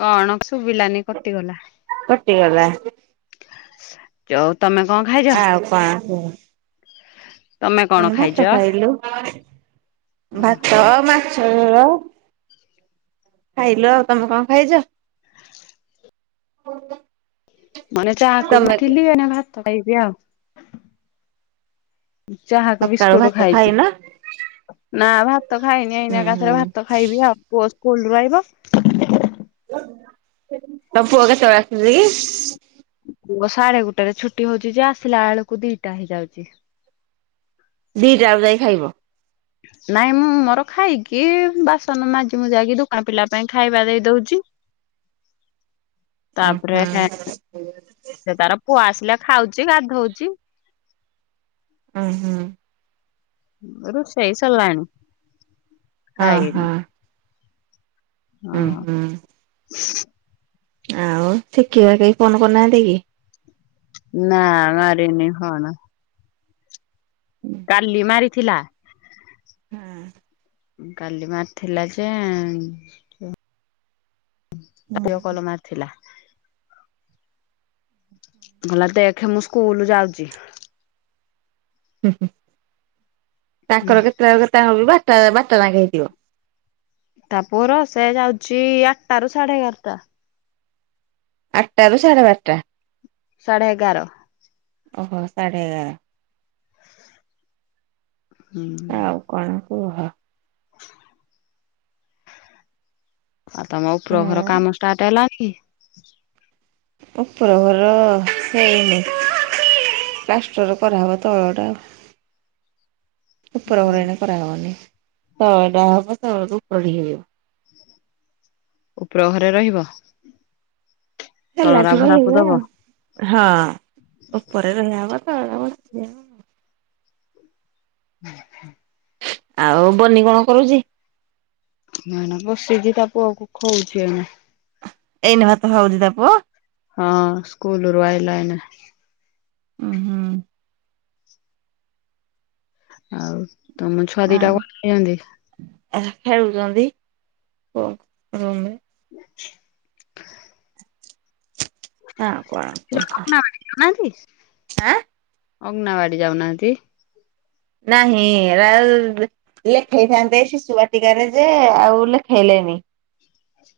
କଣ ଶୁଭିଲାନି କଟିଗଲା। କଟିଗଲା ତମେ କଣ ଖାଇ ଆଉ କଣ କୁହ। ତମେ କଣ ମେ ଭାତ ଖାଇଛ? ଖାଇଲୁ। ଭାତ, ଓହୋ ମା [unintelligible] ଖାଇଲୁ ଆଉ। ତମେ କଣ ଖାଇଛ? [inaudible] [inaudible] ମୁଁ ଏଇନା ଚାହା ତମେ [unintelligible] ଏଇନା ଭାତ ଖାଇବି ଆଉ। ଚାହା କୁ ସକାଳୁ ବିସ୍କୁଟ ଭାତ ଖାଇଛି। ଖାଇନ ନା ଭାତ ଖାଇନି ହୁଁ ଏଇନା ଏକାଥରେ ହୁଁ ଭାତ ଖାଇବି ଆଉ। ପୁଅ ସ୍କୁଲ ରୁ ଆଇବ। ତମ ପୁଅ କେତେବେଳେ ଆସୁଛି କି? ପୁଅ ସାଢ଼େ ଗୋଟେ ରେ ଛୁଟି ହଉଛି ଯେ, ଆସିଲା ବେଳକୁ ଦିଟା ହେଇଯାଉଛି। ଦିଇଟା ବେଳକୁ ଯାଇ ଖାଇବ? ନାଇଁ ମୁଁ ମୋର ଖାଇକି, ବାସନ ମାଜି ମୁୁଜାକି ଦୋକାନ ପିଲା ପାଇଁ ଖାଇବା ଦେଇ ଦଉଛି। [inaudible] ଉଁ ତାପରେ ସେ ତାର ପୁଅ ଆସିଲେ ଖାଉଛି ଗାଧଉଛି। ହୁଁ ହୁଁ। ରୁଷେଇ ସରିଲାଣି। ହଁ ଖାଇନି ହଁ। ହୁଁ ହଁ ହୁଁ। ଆଉ [unintelligible] କେହି ଫୋନ କରିନାହାନ୍ତି କି? ନା ମାରିନି ଫୋନ୍। କାଲି ମାରିଥିଲା। ହଁ। କାଲି ମାରିଥିଲା ଯେ [unintelligible] କଲ ମାରି ଥିଲା। କହିଲା ଦେଖେ ମୁଁ ସ୍କୁଲ ଯାଉଛି। ହୁଁ ହୁଁ। ହୁଁ ତାଙ୍କର କେତେଟା ରୁ କେତେଟା ହଉଛି ବାରଟା ବାରଟା ଯାକେ ହେଇଥିବ। ତା ପୁଅର ସେ ଯାଉଛି ଆଠଟା ର ସାଢ଼େ ଏଗାରଟା। ଆଠଟାରୁ ସାଢେ ବାରଟା। ସାଢ଼େ ଏଗାର। ଓହୋ ସାଢ଼େ ଏଗାର। ଆଉ ହୁଁ। କଣ କୁହ? [inaudible] ଆଉ ତମ ଉପର ଘର ଆଉ କାମ ଷ୍ଟାର୍ଟ ହେଲାକି? ଉପର ଘର ହେଇନି। ପ୍ଲାଷ୍ଟର କରାହେବ ତଳ ଟା ଆଉ। ଉପର ଘର ଏଇନା କରା ହବନି। ତଳ ଘର ଟା ହବ ତଳ ରୁ ଉପରେ କୁ ଯିବା। ଉପର ଘରେ ରହିବ। ତଳରା ହେଲାଠୁ ଭଡାକୁ ରହିବି ଦବ। ଆଉ। ହୁଁ ହୁଁ। ଆଉ ବନି କଣ କରୁଛି? ମୁଁ ଏଇନା ବସିଛି ତା ପୁଅକୁ ଖୁଅଉଛି ଏଇନା। ଏଇନା ଭାତ ଖାଉଛି ତା ପୁଅ। ହଁ ସ୍କୁଲ୍ ରୁ ଆଇଲା ଏଇନା। ଉଁ ହୁଁ। ଆଉ ତମ ଛୁଆ ଦିଟା କଣ କରୁଛନ୍ତି। ଏରା ଖେଳୁଛନ୍ତି ରୁମ୍ ରେ। [inaudible] ହାଁ କଣ କୁହ। ନାହାନ୍ତି ଆଁ ଅଗଙ୍ଗନାବାଡି ଯାଉନାହାନ୍ତି। ନାହିଁ ଏରା ଲେଖେଇଥାନ୍ତେ ଶିଶୁବାଟିକାରେ ଯେ ଆଉ ଲେଖେଇଲେନି।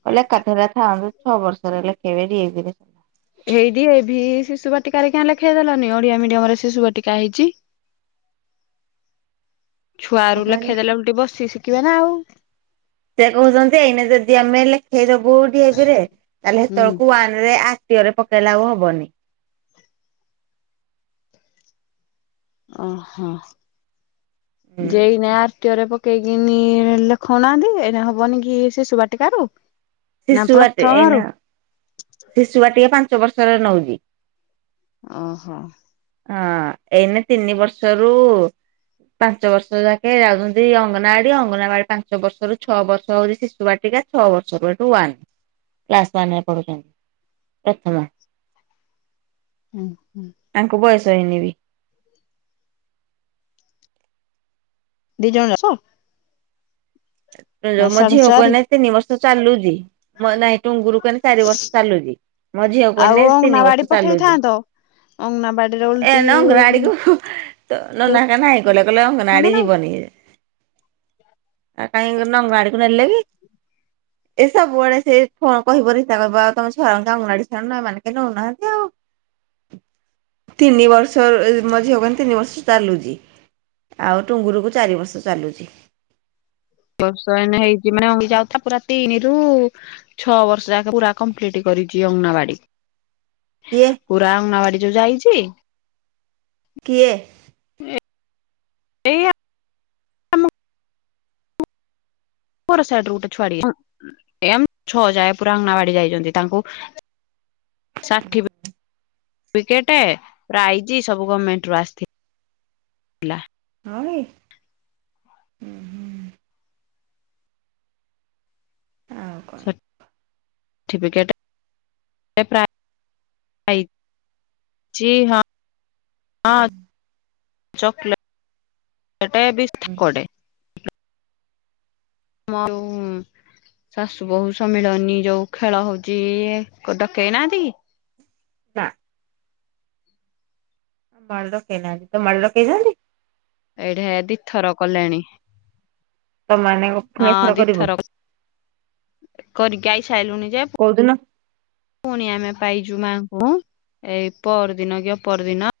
କହିଲା ଏକାଥରେ ଥାନ୍ତୁ ଛଅ ବର୍ଷର ହେଲେଖେଇବେ ଡି ଏ ଭି ରେ। କଣ ଏଇଠି ଏ ବି ଶିଶୁ ବାଟିକା କିଆଁ ଲେଖେଇଦେଲନି ଓଡିଆ ମିଡିୟମ୍ ରେ ଶିଶୁ ବାଟିକା ହେଇଛି। [inaudible] ଛୁଆ ରୁ ପାଇଁ ଲେଖେଇ ଦେଲେ ଓଲଟି ବସିକି ଶିଖିଇବେ ନା ଆଉ। ସେ କହୁଛନ୍ତି ଏଇନେ ଯଦି ଆମେ ଲେଖେଇଦବୁ ଡି ଏ ଭି ରେ ତାହେଲେ ହୁଁ। ସେତେବେଳକୁ ୱାନ ରେ ଆ ଟିଅରେ ପକେଇଲା ଆଉ ହବନି। ଓହୋ ହୁଁ ଯେଇନା ର୍। ତିଅରେ ପକେଇକିନିଲେ ଖଉନାହାନ୍ତି ଏଇନା ହବନି କି ସେ ଶୁବାଟିକ ରୁ? ନା ପ୍ରଥମରୁ। ଶିଶୁବାଟିକା ପାଞ୍ଚ ବର୍ଷର ନଉଛି। ଓହୋ। ହଁ ଏଇନେ ତିନି ବର୍ଷରୁ ପାଞ୍ଚ ବର୍ଷ ଯାକେ ଯାଉଛନ୍ତି ଅଙ୍ଗନବାଡି। ଅଙ୍ଗନାବାଡି ପାଞ୍ଚ ବର୍ଷରୁ ଛଅ ବର୍ଷ ହଉଛି ଶିଶୁବାଟିକା। ଛଅ ବର୍ଷ ପରଠୁ ଆଇଁଲୁ କ୍ଲାସ ୱାନ ରେ ପଢୁଛନ୍ତି। ପ୍ରଥମ। ହୁଁ ହୁଁ। ତାଙ୍କୁ ବୟସ ହେଇନି ବି। ଦି ଜଣ ଆସ। ମୋ ସାଢେ ଝିଅକୁ ଚାରି ଏଇନେ ତିନି ବର୍ଷ ଚାଲୁଛି। ମୋ ନାଇଁ ଟୁଙ୍ଗୁରୁ ଏଇନେ ଚାରି ବର୍ଷ ଚାଲୁଛି। ମୋ ଝିଅକୁ ହେଲେ ତିନି ବର୍ଷ ଚାଲୁଛି। ଅଙ୍ଗନାବାଡ଼ିରେ ଏ ନ ଅଙ୍ଗନାଆଡିକୁ ନ ନନା ଘରିକା ନାହିଁ କଲେ। କହିଲେ ଦେଇଥାନ୍ତେ ଅଙ୍ଗନାଆଡି ନା। ଯିବନି ଇଏ। ଆଉ କାହିଁ ଅଙ୍ଗନବାଗାଡିକୁ ନେଲେ କି? ଏ ସବୁବେଳେ ସେ ଫୋନ୍ କହିବ ରିତା କହିବ ତମ ଛୁଆ ମାନଙ୍କୁ ଅଙ୍ଗାନଆଡ଼ି ଛାଡୁନା ଏମାନେ କେହି ନଉନାହାନ୍ତି ଆଉ। ତିନି ବର୍ଷର ମୋ ଝିଅ କୁ ଏଇନେ ତିନି ବର୍ଷ ଚାଲୁଛି। ଆଉ ଟୁଙ୍ଗୁୁରୁକୁ ଚାରି ବର୍ଷ ଚାଲୁଚି। ବର୍ଷ ଏଇନା ହେଇଚି ମାନେ ଯାଉଥା ପୁରା ତିନି ରୁ ଛଅ ବର୍ଷ ଯାକ ପୁରା କମ୍ପ୍ଲିଟ କରିଚି ପୁରା ଅଙ୍ଗନାବାଡି। କିଏ? ପୁରା ଅଙ୍ଗନବାଡି ଯୋଉ ଯାଇଚି କିଏ? ଏଇ ଆମ ସେପେଟ ସାଇଟରୁ ଗୋଟେ ଛୁଆଡିଏ ଏଇ ଆମ ଛଅ ଯାଏ ପୁରା ଅଙ୍ଗାନାବାଡି ଯାଇଚନ୍ତି ତାଙ୍କୁ ଷାଠିପି ସାଠି ପିକେଟ ପ୍ରାଇଜ ସବୁ ଗମେଣ୍ଟ ରୁ ଆସିଥିଲା। ହଁ କି। ଆଉ କଣ? ସାଠୀ ପିକେଟ ସେ ପ୍ରାଇ ପ୍ରାଇଯ ହଁ ହଁ ଚକଲେଟ୍। ଚକ୍ଲେଟ ବିସ୍କୁଟେ। ହୁଁ। ଶାଶୁ ବୋହୁୂ ସମ୍ମିଳନୀ ଯୋଉ ଖେଳ ହଉଚି ଡକେଇ ନାହାନ୍ତି କି? ନା। ଆମ ଆଡେ ଡକେଇନାହାନ୍ତି। ତ ମାଡେ ଡକେଇଚନ୍ତି? ଏଇଟା ଦି ଥର କଲେଣି। ତମ ମାନେ ପୁଣି ହଁ ଏଥର ଦି କରିବ। ଥର ପା କରିକି ଆଇ ସାରିଲୁଣି ଯେ କୋଉଦିନ? ପୁଣି ଆମେ ପାଇଚୁ ମାଙ୍କୁ ଏଇ ପହରଦିନ କି ଅପରଦିନ।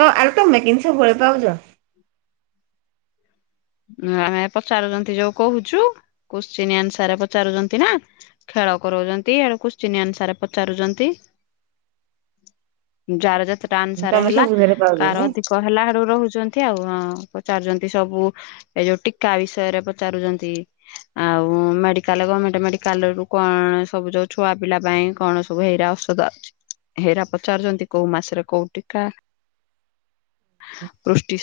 ତ ଆରେ ତମେ କିିନି ସବୁବେଳେ ପାଉଚ? ଆମେ ପଚାରୁଚନ୍ତି ଯୋଉ କହୁଚୁ କୋଶ୍ଚିନ୍ ଆନ୍ସର ପଚାରୁଚନ୍ତି ନା। ଖେଳ କରାଉଚନ୍ତି ଆଡେ କୋଶ୍ଚିନ୍ ଆନ୍ସର ପଚାରୁଚନ୍ତି। ଯାର ଯେତେଟା ଆନ୍ସାରେ ତମେ ହେଲା ସବୁଥିରେ ପାଉଛ କାର ନାଇଁ ଅଧିକ କ ହେଲାରୁ ରହୁଚନ୍ତି ଆଉ ପଚାରୁଚନ୍ତି ସବୁ। ଏ ଯୋଉ ଟୀକା ବିଷୟରେ ପଚାରୁଚନ୍ତି। ଆଉ ମେଡିକାଲ ଗମେଣ୍ଟ ମେଡିକାଲ ରୁ କଣ ସବୁ ଯ ଛୁଆ ପିଲା ପାଇଁ କଣ ସବୁ ସବୁ ହେଇରା ଔଷଧ ଆସୁଚି ହେଇରା ପଚାରୁଚନ୍ତି କୋଉ ମାସରେ କୋଉ ଟିକା। [inaudible]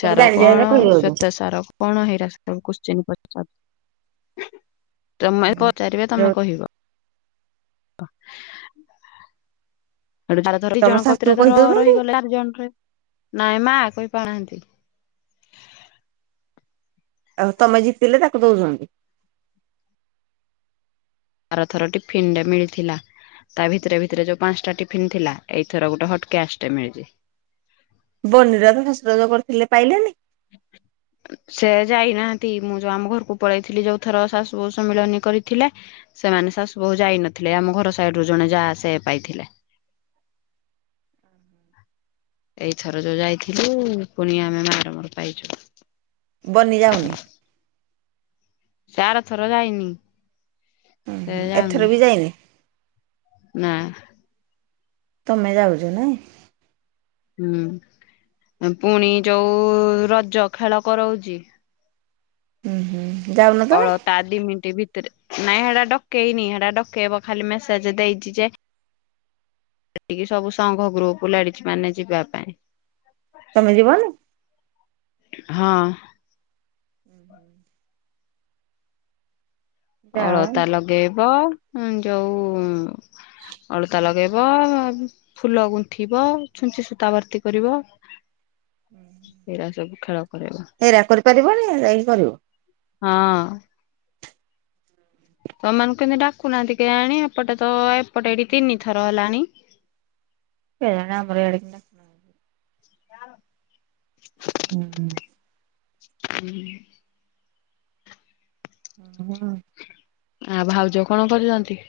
ତମେ ଜାଣି ଜାଣିକା କଣ କହିଯାଉଛ। ଶ୍ୱେତସାର କଣ ହେଇରା ସବୁ କୋସ୍କିନ ପଚାରୁଚନ୍ତି ତମେ ପଚାରିବେ ଯୋଉ ତମେ କହିବ। [inaudible] ଯଦି ତମ ଜଣ ଶାଶୁକୁ କତିରେ ଧର କହିଦଉଛନ୍ତି ରହିଗଲା ଚାରି ଜଣରେ ନାଇଁ ମା କହିପାଆନ୍ତି। ଆଉ ତମେ ଜିତିଲେ ତାକୁ ଦଉଚନ୍ତି? ଥର ଥର ଟିଫିନଟେ ମିଳିଥିଲା। ତା ଭିତରେ ଭିତରେ ଯୋଉ ପାଞ୍ଚଟା ଟିଫିନ ଥିଲା ଏଇଥର ଗୋଟେ ହଟକେସ ଟେ ମିଳିଚି। ବନିର ତ ଶଶୁର ଯୋଉ କରିଥିଲେ ପାଇଲେନି? ସେ ଯାଇନାହାନ୍ତି ମୁଁ ଯଉ ଆମ ଘରକୁ ପଳେଇଥିଲି ଯୋଉଥର ଶାଶୁ ବୋହୁ ସମ୍ମିଳନୀ କରିଥିଲା ସେମାନେ ଶାଶୁ ବହୁ ଯାଇନଥିଲେ ଆମ ଘର ସାଇଡ଼ରୁ ଜଣେ ଯା ସେ ପାଇଥିଲେ। ଏଇଥର ଯୋଉ ଯାଇଥିଲୁ ପୁଣି ଆମେ ମାର ମୋର ପାଇଛୁ। ବନି ଯାଉନି? ସେ ଆର ଥର ଯାଇନି। ସେ ହୁଁଁ ଏଥର ବି ଯାଇନି? ନାଁ। ତମେ ଯାଉଚ ନାଇଁ? ହୁଁ। ପୁଣି ଯୋଉ ରଜ ଖେଳ କରାଉଚି। ହୁଁ ହୁଁ। ଯାଉନ ତମେ? ତା ଦି ମିନିଟ ଭିତରେ ନାଇଁ ହେଟା ଡକେଇନି ହେଟା ଡକେଇବ ଖାଲି ମେସେଜ ଦେଇଚି ଯେ ସେତିକି ସବୁ ସଂଘ ଗ୍ରୁପ ଲେଡିଜ୍ ମାନେ ଯିବା ପାଇଁ। ତମେ ଯିବନି? ହଁ। ହୁଁ ହୁଁ ଯାଅ ଅଳତା ଲଗେଇବ ଯୋଉ ଅଳତା ଲଗେଇ ବ ଫୁଲ ଗୁନ୍ଥିବ ଛୁଞ୍ଚି ସୂତା ଭର୍ତ୍ତି କରିବ। ହୁଁ। ସେଇରା ସବୁ ଖେଳ କରେଇବ। ହେଇରା କରିପାରିବନି ଯାଇ କରିବ। ହଁ। ତମମାନଙ୍କୁ କେମିତି ଡାକୁନାହାନ୍ତି କେଆଣି ଏପଟେ ତ ଏପଟେ ଏଇଠି ତିନି ଥର ହେଲାଣି। କେଇଆଣି ଆମର ଇଆଡ଼େ କିନା ହୁଁ। ହୁଁ। ହଁ। ଆଉ ଭାଉଜ କଣ କରୁଚନ୍ତି?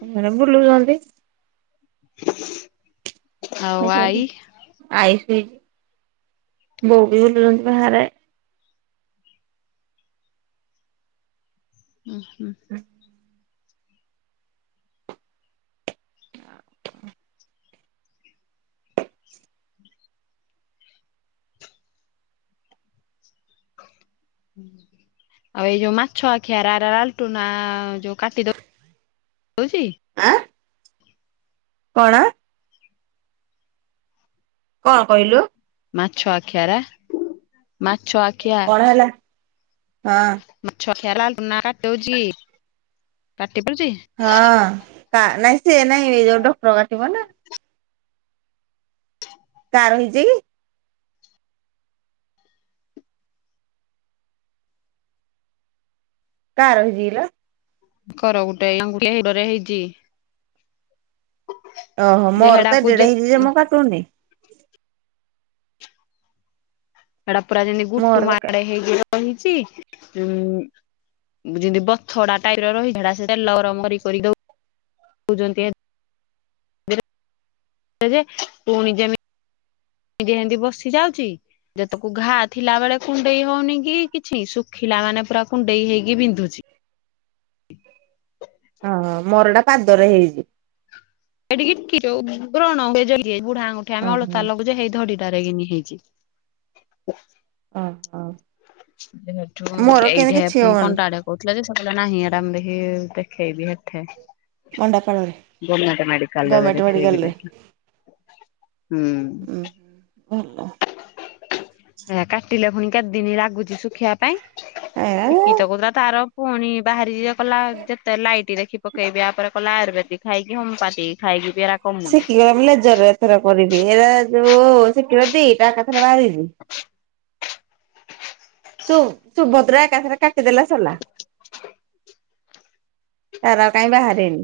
[unintelligible] ବୁଲୁଚନ୍ତି। ହ [unintelligible] ଆଇସି ହେଇଚି ବୋଉ ପି ବୁଲୁଚନ୍ତି ବାହାରେ। ଉଁ ହୁଁ। ହଁ ଆ ଆଉ ଏଇ ଯୋଉ ମାଛ ଆଖିଆର ଲାଲଟୁ ନା ଯୋଉ କାଟିଦଉ ଦଉଚି। ଆଁ। କଣ? କଣ କଇଲୁ? ମାଛ ଆଖିଆରା ମାଛ ଆ କଣ ହେଲା? ହଁ। ମାଛ ଆଖି [unintelligible] କାଟିଦଉଚି କାଟି ଦଉଚି। ହଁ ତା ନାଇଁ ସିଏ ନାଇଁ ଏଇ ଯୋଉ ଡକ୍ଟର କାଟିବ ନା। ତାର ହେଇଚି କି? କାର ହେଇଚି କି ଲୋ? ତାଙ୍କର ଗୋଟାଏ ଆଙ୍ଗୁଠି ଗୁଡରେ ହେଇଚି। ଓହୋ ଯେ ମୋର ତ ହେଡାକୁ ଏଡେଟେ ହେଇଚି ଯେ ମୁଁ କାଟୁନି। ସେଟା ପୁରା ଯେମିତି ଗୁଟୁ ମୋର କା ମାଡେ ହେଇକି ରହିଚି ଉଁ ଯେମିତି ବଥଡା ଟାଇପ ର ରହି ହେଟା ସେ ତେଲ ଗରମ୍ କରି କରି ଦଉ ଦଉଚନ୍ତି [unintelligible] ପୁଣି ଜେମି [unintelligible] ବସି ଯାଉଚି। ଯେତକୁ ଘା ଥିଲା ବେଳେ କୁଣ୍ଡେଇ ହଉନି କି କିଛି ଶୁଖିଲା ମାନେ ପୁରା କୁଣ୍ଡେଇ ହେଇକି ବିନ୍ଧୁଛି। ହଁ ମୋର ହେଟା ପାଦରେ ହେଇଚି। ଏଠିକି କି ଯୋଉ ବ୍ରଣ [unintelligible] ବୁଢ଼ାଆଙ୍ଗୁଠି ଆମେ ଓହୋ ଅଳତା ଲଗଉଚେ ହେଇ ଧଡିଟାରେ କିନି ହେଇଚି। ଅ ହ। ଯେବେଠୁ ଏଇଠେ କିଛି ହବନି ପଣ୍ଟା ଆଡ଼େ କଉଥିଲା ଯେ ସେପେଟ ନାହିଁ ଏଟା ଆମେ [unintelligible] ଦେଖେଇ ଦିଏଁ ହେଠେ। ମଣ୍ଡାପାଳରେ ଗମେଣ୍ଟ ମେଡ଼ିକାଲ୍ ରେ ଗଭର୍ଣମେଣ୍ଟ ଦେଖେଇବି ମେଡିକାଲରେ ଦେଖି। ହୁଁ। ଉଁ ଭଲ। ହେରା କାଟିଲେ ଫୁଣି କେତେ ଦିନି ଲାଗୁଚି ଶୁଖିବା ପାଇଁ ଏ ଶିକି ତ କୋଉଥୁଲା ତାର ପୁଣି ବାହାରେ ଇଏ କଲା ଯେତେ ଲାଇଟି ଦେଖି ପକେଇବି ଆ ପରେ କଲା ଆୟୁର୍ବେଦି ଖାଇକି ହୋମପାତି ସେ କିଏ [unintelligible] ଥର କରିବି ଏରା ଯୋଉ ସେ ପିଅନ୍ତି ତା କଥାରେ ବାହାରିବୁ। ସୁ-ସୁଭଦ୍ରା ଏକାଥରେ କାଟିଦେଲେ ସରିଲା। ତାର ଆଉ କାଇଁ ବାହାରିନି।